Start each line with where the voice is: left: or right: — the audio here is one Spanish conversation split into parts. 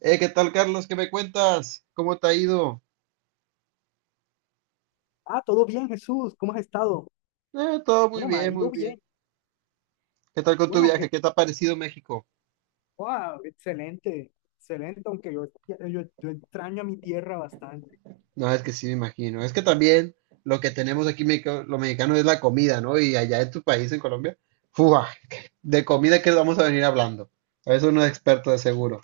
right: ¿Qué tal, Carlos? ¿Qué me cuentas? ¿Cómo te ha ido?
left: Ah, todo bien, Jesús, ¿cómo has estado?
right: Todo muy
left: Bueno, me ha
right: bien, muy
left: ido
right: bien.
left: bien.
right: ¿Qué tal con tu
left: Bueno, qué,
right: viaje? ¿Qué te ha parecido México?
left: wow, excelente, excelente, aunque yo extraño a mi tierra bastante.
right: No, es que sí me imagino. Es que también lo que tenemos aquí lo mexicano es la comida, ¿no? Y allá en tu país, en Colombia, ¡fua! De comida que vamos a venir hablando. Eso no es experto de seguro.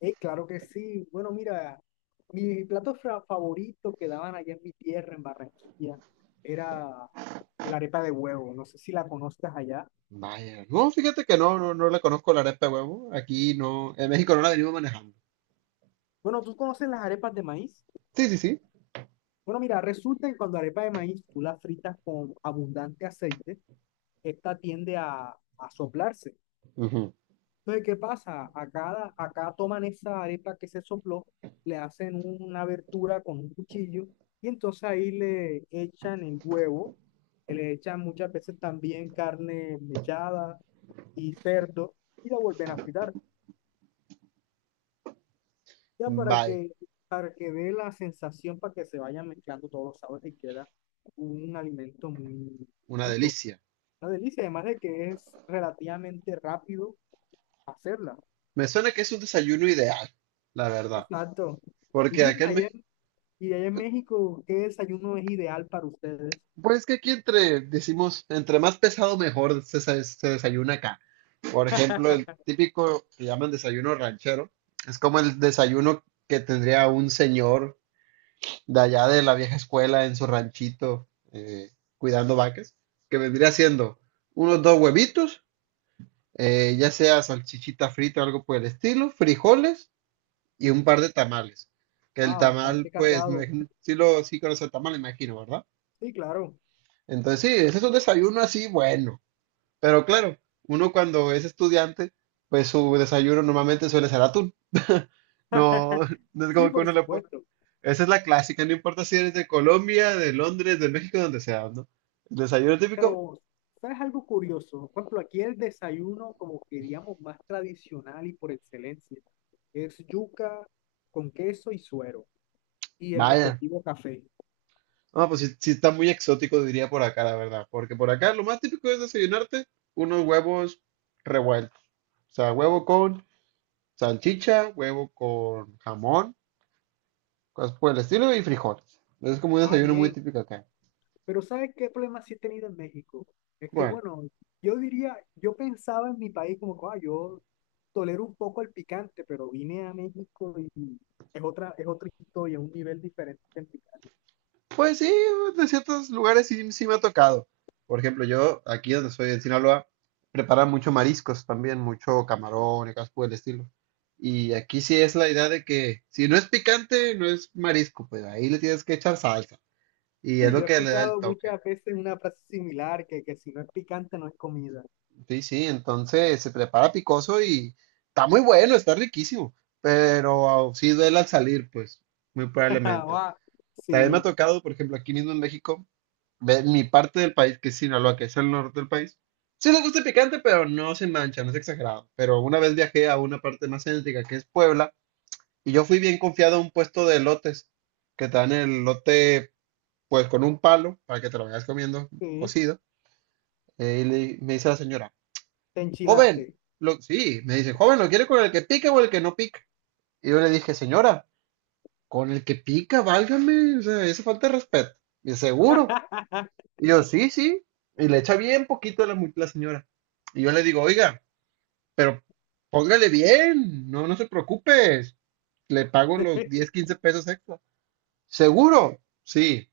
left: Claro que sí. Bueno, mira, mi favorito que daban allá en mi tierra, en Barranquilla, era el arepa de huevo. No sé si la conozcas allá.
right: Vaya, no, fíjate que no, no, no le conozco la arepa de huevo. Aquí no, en México no la venimos manejando.
left: Bueno, ¿tú conoces las arepas de maíz?
right: Sí, sí, sí.
left: Bueno, mira, resulta que cuando arepa de maíz tú la fritas con abundante aceite, esta tiende a soplarse.
right: Ujú.
left: Entonces, ¿qué pasa? Acá toman esa arepa que se sopló, le hacen una abertura con un cuchillo y entonces ahí le echan el huevo, que le echan muchas veces también carne mechada y cerdo y la vuelven a fritar, ya
right: Vaya,
left: para que dé la sensación, para que se vayan mezclando todos los sabores y queda un alimento muy
right: una
left: rico.
right: delicia.
left: Una delicia, además de que es relativamente rápido hacerla.
right: Me suena que es un desayuno ideal, la verdad.
left: Exacto. Y
right: Porque acá en
left: dime,
right: México,
left: y allá en México, ¿qué desayuno es ideal para ustedes?
right: pues es que aquí entre, decimos, entre más pesado mejor se desayuna acá. Por ejemplo, el típico que llaman desayuno ranchero, es como el desayuno que tendría un señor de allá de la vieja escuela en su ranchito, cuidando vacas, que vendría siendo unos dos huevitos, ya sea salchichita frita o algo por el estilo, frijoles y un par de tamales. Que el
left: Ah,
right: tamal,
left: bastante
right: pues, me
left: cargado.
right: imagino- sí lo, sí conoce el tamal, imagino, ¿verdad?
left: Sí, claro.
right: Entonces, sí, ese es un desayuno así bueno. Pero claro, uno cuando es estudiante, pues su desayuno normalmente suele ser atún. No, no es
left: Sí,
right: como que
left: por
right: uno le pone.
left: supuesto.
right: Esa es la clásica, no importa si eres de Colombia, de Londres, de México, donde sea, ¿no? El desayuno típico,
left: Pero, ¿sabes algo curioso? Por ejemplo, aquí el desayuno, como que digamos, más tradicional y por excelencia, es yuca con queso y suero y el
right: vaya.
left: respectivo café.
right: No, pues sí, sí está muy exótico, diría por acá, la verdad. Porque por acá lo más típico es desayunarte unos huevos revueltos. O sea, huevo con salchicha, huevo con jamón, cosas por el estilo y frijoles. Es como un
left: Ah,
right: desayuno muy
left: bien.
right: típico acá.
left: Pero, ¿sabes qué problema sí he tenido en México? Es que,
right: Bueno,
left: bueno, yo diría, yo pensaba en mi país como, que, ah, yo tolero un poco el picante, pero vine a México y es otra historia, un nivel diferente en picante.
right: pues sí, de ciertos lugares sí, sí me ha tocado. Por ejemplo, yo aquí donde soy en Sinaloa, preparan mucho mariscos también, mucho camarón y cosas por el estilo. Y aquí sí es la idea de que si no es picante, no es marisco, pues ahí le tienes que echar salsa. Y es
left: Sí,
right: lo
left: yo he
right: que le da el
left: escuchado
right: toque.
left: muchas veces una frase similar, que si no es picante no es comida.
right: Sí, sí, entonces se prepara picoso y está muy bueno, está riquísimo. Pero sí duele al salir, pues, muy probablemente.
left: Ah,
right: También me ha
left: sí,
right: tocado, por ejemplo, aquí mismo en México, de mi parte del país, que es Sinaloa, que es el norte del país. Sí me gusta el picante, pero no se mancha, no es exagerado. Pero una vez viajé a una parte más céntrica, que es Puebla, y yo fui bien confiado a un puesto de elotes, que te dan el elote, pues, con un palo, para que te lo vayas comiendo
left: sí,
right: cocido. Y me dice la señora,
left: te
right: joven,
left: enchilaste.
right: sí, me dice, joven, ¿lo quiere con el que pica o el que no pica? Y yo le dije, señora, con el que pica, válgame, o sea, esa falta de respeto. Y seguro. Y yo, sí, sí. Y le echa bien poquito a la señora. Y yo le digo, oiga, pero póngale bien, no, no se preocupe, le pago los 10 15 pesos extra. ¿Seguro? Sí,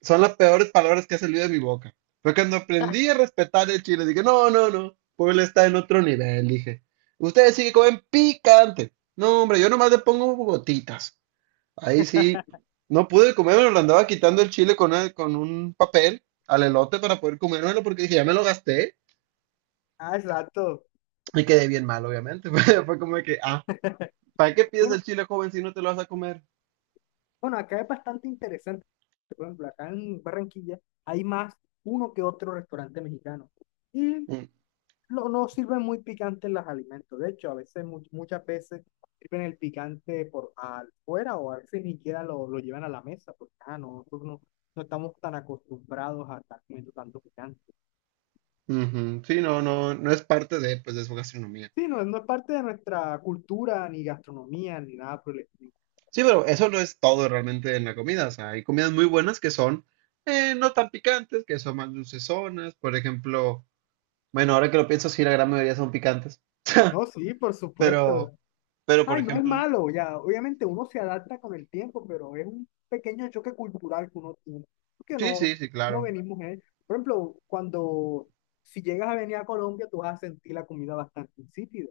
right: son las peores palabras que ha salido de mi boca. Fue cuando aprendí a respetar el chile, dije, no, no, no, Puebla está en otro nivel, dije. Ustedes sí que comen picante. No, hombre, yo nomás le pongo gotitas. Ahí sí, no pude comérmelo, le andaba quitando el chile con, con un papel al elote para poder comérmelo porque dije, ya me lo gasté
left: Ah, exacto.
right: y quedé bien mal, obviamente. Fue como de que, ah, ¿para qué pides
left: Bueno,
right: el chile joven si no te lo vas a comer?
left: bueno, acá es bastante interesante. Por ejemplo, acá en Barranquilla hay más uno que otro restaurante mexicano. Y
right: Mm,
left: no, no sirven muy picantes los alimentos. De hecho, a veces, muchas veces sirven el picante por afuera o a veces ni siquiera lo llevan a la mesa porque ah, no, nosotros no, no estamos tan acostumbrados a estar comiendo tanto picante.
right: ujú. Sí, no, no, no es parte de, pues, de su gastronomía.
left: Sí, no, no es parte de nuestra cultura, ni gastronomía, ni nada por el estilo.
right: Sí, pero eso no es todo realmente en la comida. O sea, hay comidas muy buenas que son, no tan picantes, que son más dulcezonas. Por ejemplo, bueno, ahora que lo pienso, sí, la gran mayoría son picantes.
left: No, sí, por supuesto.
right: Pero, pero, por
left: Ay, no es
right: ejemplo,
left: malo, ya. Obviamente uno se adapta con el tiempo, pero es un pequeño choque cultural que uno tiene, porque
right: sí,
left: no,
right: sí, sí,
left: no
right: claro.
left: venimos en, por ejemplo, cuando, si llegas a venir a Colombia, tú vas a sentir la comida bastante insípida.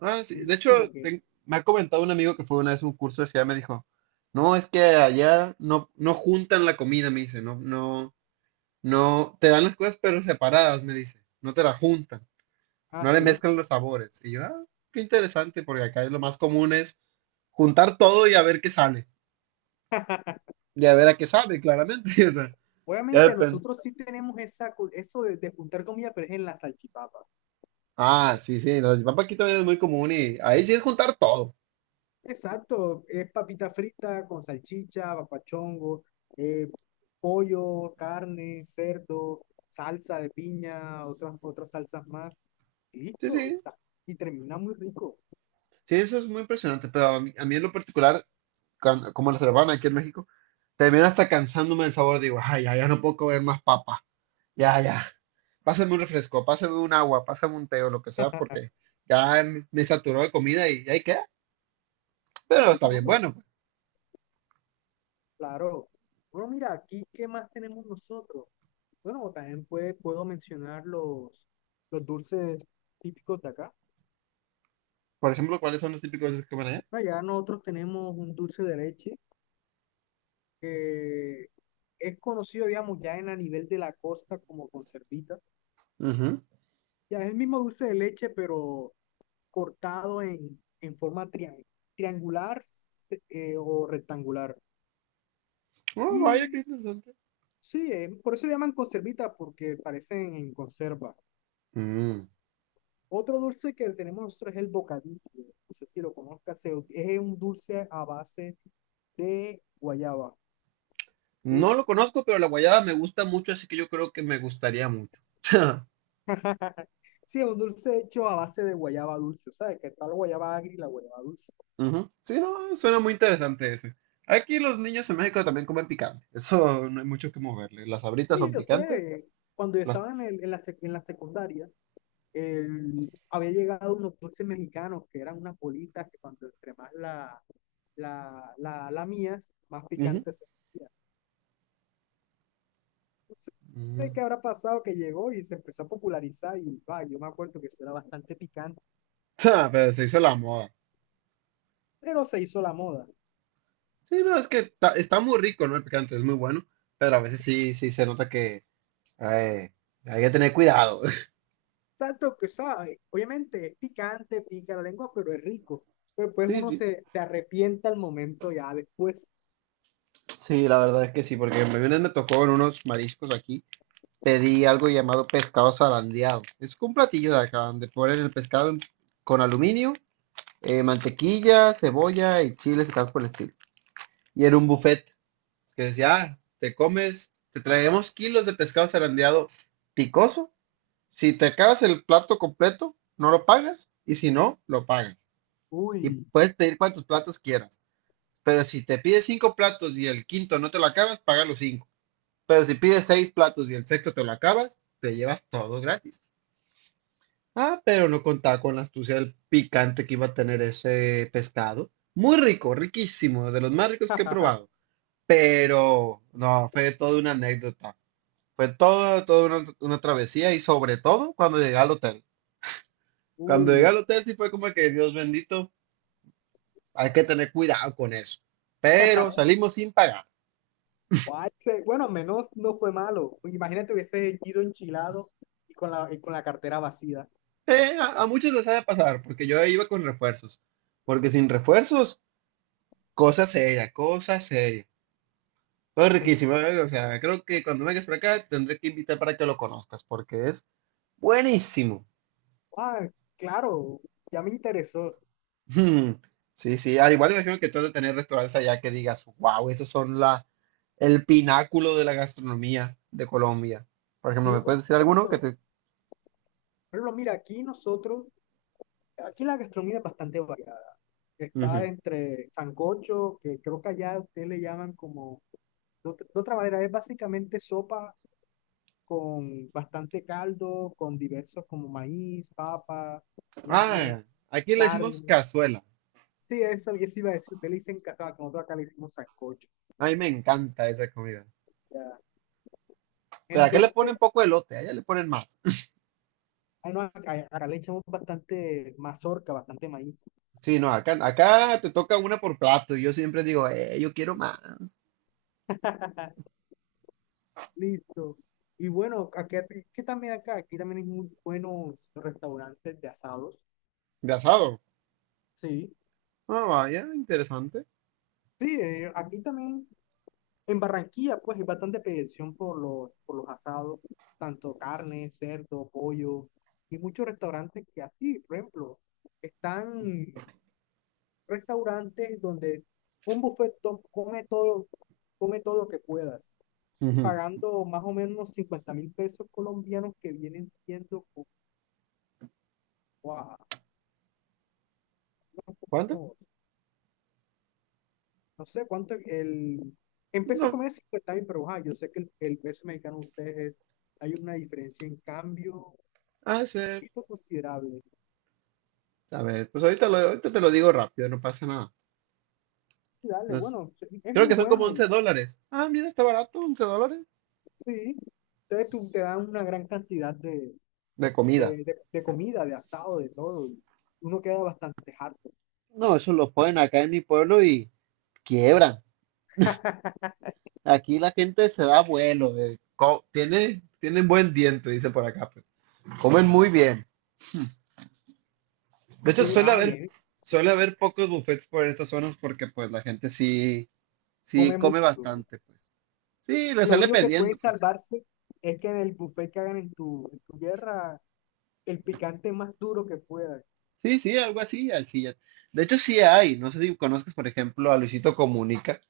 right: Ah,
left: Tú
right: sí. De
left: dirás
right: hecho,
left: como que,
right: me ha comentado un amigo que fue una vez a un curso de ciudad, me dijo, no, es que allá no, no juntan la comida, me dice, no, no, no, te dan las cosas pero separadas, me dice, no te la juntan,
left: ah,
right: no le
left: sí.
right: mezclan los sabores. Y yo, ah, qué interesante, porque acá es lo más común es juntar todo y a ver qué sale, y a ver a qué sabe, claramente, o sea, ya
left: Obviamente
right: depende.
left: nosotros sí tenemos esa, eso de juntar comida, pero es en la salchipapa.
right: Ah, sí, sí, la salchipapa aquí también es muy común y ahí sí es juntar todo.
left: Exacto, es papita frita con salchicha, papachongo, eh, pollo, carne, cerdo, salsa de piña, otras salsas más.
right: Sí,
left: Listo,
right: sí,
left: y termina muy rico.
right: sí, eso es muy impresionante, pero a mí, en lo particular como la cervaban aquí en México, termina hasta cansándome el sabor. Digo, ay, ya, ya no puedo comer más papa. Ya, ya. Pásame un refresco, pásame un agua, pásame un té o lo que sea, porque ya me saturó de comida y ahí queda. Pero
left: Sí,
right: está bien,
left: claro,
right: bueno, pues.
left: claro. Bueno, mira, aquí, ¿qué más tenemos nosotros? Bueno, también puedo mencionar los dulces típicos de acá.
right: Por ejemplo, ¿cuáles son los típicos que comen allá?
left: Allá nosotros tenemos un dulce de leche que es conocido, digamos, ya en a nivel de la costa como conservita.
right: Ujú.
left: Ya es el mismo dulce de leche, pero cortado en triangular, o rectangular.
right: Oh, vaya,
left: Y
right: qué interesante.
left: sí, por eso le llaman conservita, porque parecen en conserva.
right: Mm.
left: Otro dulce que tenemos nosotros es el bocadillo. No sé si lo conozcas, es un dulce a base de guayaba
right: No
left: dulce.
right: lo conozco, pero la guayaba me gusta mucho, así que yo creo que me gustaría mucho.
left: Sí, es un dulce hecho a base de guayaba dulce, ¿sabes? Que está la guayaba agria y la guayaba dulce.
right: Ujú. Sí, no, suena muy interesante ese. Aquí los niños en México también comen picante. Eso no hay mucho que moverle. Las sabritas
left: Sí,
right: son
left: yo sé,
right: picantes.
left: eh, cuando yo
right: Las...
left: estaba en, en la, en la secundaria, el- había llegado unos dulces mexicanos que eran unas bolitas que cuando entre más la mías, más
right: Ujú,
left: picantes. No
right: ujú.
left: sé qué habrá pasado que llegó y se empezó a popularizar y va, yo me acuerdo que eso era bastante picante,
right: Ah, pero se hizo la moda.
left: pero se hizo la moda.
right: Sí, no, es que está muy rico, ¿no? El picante es muy bueno. Pero a veces sí se nota que eh, hay que tener cuidado.
left: Exacto, que sabe, obviamente es picante, pica la lengua, pero es rico. Pero pues
right: Sí,
left: uno
right: sí.
left: se arrepienta al momento ya después.
right: Sí, la verdad es que sí, porque me tocó en unos mariscos aquí. Pedí algo llamado pescado zarandeado. Es un platillo de acá donde ponen el pescado con aluminio, mantequilla, cebolla y chiles y tal por el estilo. Y era un buffet que decía, ah, te comes, te traemos kilos de pescado zarandeado picoso. Si te acabas el plato completo, no lo pagas. Y si no, lo pagas. Y
left: Uy.
right: puedes pedir cuantos platos quieras. Pero si te pides cinco platos y el quinto no te lo acabas, paga los cinco. Pero si pides seis platos y el sexto te lo acabas, te llevas todo gratis. Ah, pero no contaba con la astucia del picante que iba a tener ese pescado. Muy rico, riquísimo, de los más ricos que he probado. Pero no, fue toda una anécdota. Fue todo, toda una travesía y sobre todo cuando llegué al hotel. Cuando llegué
left: Uy.
right: al hotel sí fue como que Dios bendito, hay que tener cuidado con eso. Pero salimos sin pagar.
left: Guay, se- Bueno, al menos no fue malo. Imagínate hubiese ido enchilado y con la cartera vacía.
right: A muchos les ha de pasar, porque yo iba con refuerzos. Porque sin refuerzos, cosa seria, cosa seria. Todo
left: Es-
right: riquísimo, ¿eh? O sea, creo que cuando vengas para acá te tendré que invitar para que lo conozcas, porque es buenísimo.
left: Ah, claro, ya me interesó.
right: Mm. Sí, sí, al igual imagino que tú has de tener restaurantes allá que digas, wow, estos son el pináculo de la gastronomía de Colombia. Por ejemplo,
left: Sí,
right: ¿me
left: por
right: puedes decir alguno que
left: supuesto.
right: te...
left: Pero mira, aquí nosotros, aquí la gastronomía es bastante variada. Está
right: Ujú.
left: entre sancocho, que creo que allá ustedes le llaman como, de otra manera, es básicamente sopa con bastante caldo, con diversos como maíz, papa, ñame,
right: Ah, aquí le decimos
left: carne.
right: cazuela.
left: Sí, eso iba a decir, ustedes le dicen cazaba, que nosotros acá le decimos sancocho.
right: A mí me encanta esa comida.
left: Ya.
right: Pero acá le ponen
left: Entonces,
right: poco elote, allá le ponen más.
left: ah, no, acá le echamos bastante mazorca, bastante maíz.
right: Sí, no, acá te toca una por plato y yo siempre digo, yo quiero más.
left: Listo. Y bueno, aquí, que también acá, aquí también hay muy buenos restaurantes de asados.
right: De asado.
left: Sí,
right: Ah, vaya, interesante.
left: sí, aquí también en Barranquilla pues hay bastante petición por por los asados, tanto carne, cerdo, pollo, y muchos restaurantes que así, por ejemplo, están restaurantes donde un come todo lo que puedas,
right: Ujú.
left: pagando más o menos 50.000 pesos colombianos que vienen siendo, wow,
right: ¿Cuánto?
left: no sé cuánto el... Empezó a
right: No,
left: comer 50 mil, pero ajá, yo sé que el peso mexicano de ustedes es- hay una diferencia en cambio
right: ha de ser.
left: esto considerable.
right: A ver, pues ahorita, ahorita te lo digo rápido, no pasa nada.
left: Sí, dale,
right: No es-
left: bueno, sí, es
right: Creo
left: muy
right: que son como
left: bueno
right: 11
left: y
right: dólares. Ah, mira, está barato, $11.
left: sí. Entonces tú te dan una gran cantidad
right: De comida.
left: de comida, de asado, de todo, y uno queda bastante harto.
right: No, eso lo ponen acá en mi pueblo y quiebran. Aquí la gente se da vuelo. Tienen buen diente, dice por acá, pues. Comen muy bien. De hecho,
left: Sí,
right: suele
left: ah,
right: haber,
left: bien,
right: suele haber pocos buffets por estas zonas porque pues la gente sí, sí
left: come
right: come
left: mucho.
right: bastante, pues. Sí, le
left: Lo
right: sale
left: único que
right: perdiendo,
left: puede
right: pues.
left: salvarse es que en el buffet que hagan en tu tierra, el picante más duro que pueda.
right: Sí, sí, algo así, así ya. De hecho, sí hay. No sé si conozcas, por ejemplo, a Luisito Comunica.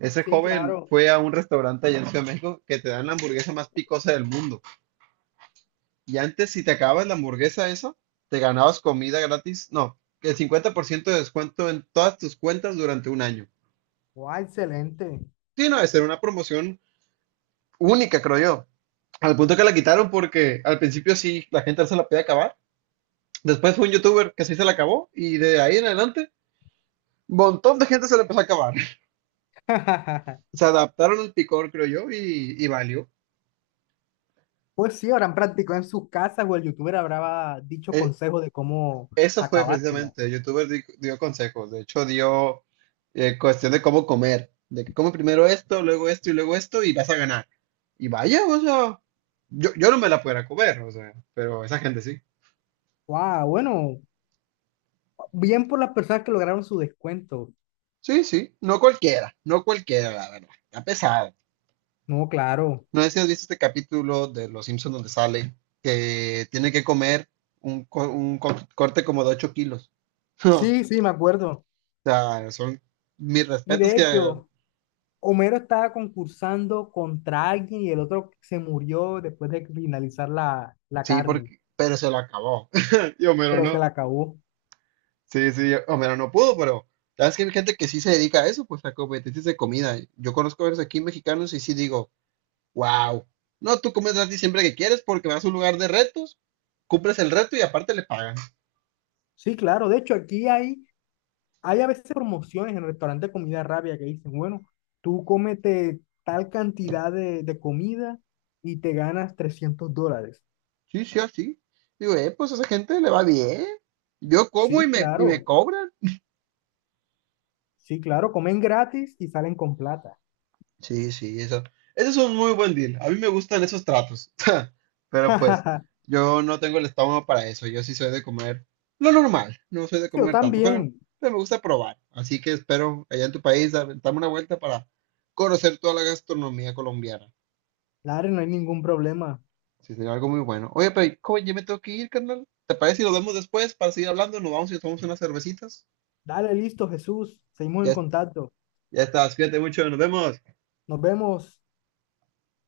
right: Ese
left: Sí,
right: joven
left: claro.
right: fue a un restaurante allá en Ciudad de México que te dan la hamburguesa más picosa del mundo. Y antes, si te acabas la hamburguesa esa, te ganabas comida gratis. No, el 50% de descuento en todas tus cuentas durante un año.
left: Guau, excelente.
right: Sí, no, debe ser una promoción única, creo yo. Al punto que la quitaron porque al principio sí la gente no se la podía acabar. Después fue un youtuber que sí se la acabó y de ahí en adelante un montón de gente se la empezó a acabar. Se adaptaron al picor, creo yo, y, valió.
left: Pues sí, habrán practicado en sus casas o el youtuber habrá dicho
right: Eh,
left: consejos de cómo
right: eso fue
left: acabársela.
right: precisamente, el youtuber dio consejos, de hecho dio, cuestión de cómo comer, de que come primero esto, luego esto y vas a ganar. Y vaya, o sea, yo no me la pudiera comer, o sea, pero esa gente sí.
left: Wow, bueno, bien por las personas que lograron su descuento.
right: Sí, sí, no cualquiera, no cualquiera, la verdad. A pesar,
left: No, claro.
right: no sé si has visto este capítulo de Los Simpsons donde sale que tiene que comer un corte como de 8 kilos.
left: Sí, sí, me acuerdo.
right: O sea, son mis
left: Y
right: respetos
left: de
right: que
left: hecho, Homero estaba concursando contra alguien y el otro se murió después de finalizar la
right: sí,
left: carne,
right: porque, pero se lo acabó. Y Homero
left: pero se
right: no.
left: la acabó.
right: Sí, sí, Homero no pudo, pero sabes que hay gente que sí se dedica a eso, pues a competencias de comida. Yo conozco a varios aquí mexicanos y sí digo. Wow. No, tú comes así siempre que quieres porque vas a un lugar de retos, cumples el reto y aparte le pagan.
left: Sí, claro. De hecho, aquí hay, hay a veces promociones en restaurantes de comida rápida que dicen, bueno, tú cómete tal cantidad de comida y te ganas 300 dólares.
right: Sí, sí, así. Digo, pues a esa gente le va bien. Yo como y
left: Sí,
right: me
left: claro,
right: cobran.
left: sí, claro, comen gratis y salen con plata.
right: Sí, sí, eso. Ese es un muy buen deal. A mí me gustan esos tratos. Pero pues, yo no tengo el estómago para eso. Yo sí soy de comer lo normal. No soy de
left: Yo
right: comer tanto, pero,
left: también.
right: pero me gusta probar. Así que espero allá en tu país darme una vuelta para conocer toda la gastronomía colombiana.
left: Dale, no hay ningún problema.
right: Sí, sería algo muy bueno. Oye, pero ¿cómo? Ya me tengo que ir, carnal. ¿Te parece si nos vemos después para seguir hablando? Nos vamos y tomamos unas cervecitas.
left: Dale, listo, Jesús. Seguimos en
right: Ya,
left: contacto.
right: ya estás, cuídate mucho, nos vemos.
left: Nos vemos.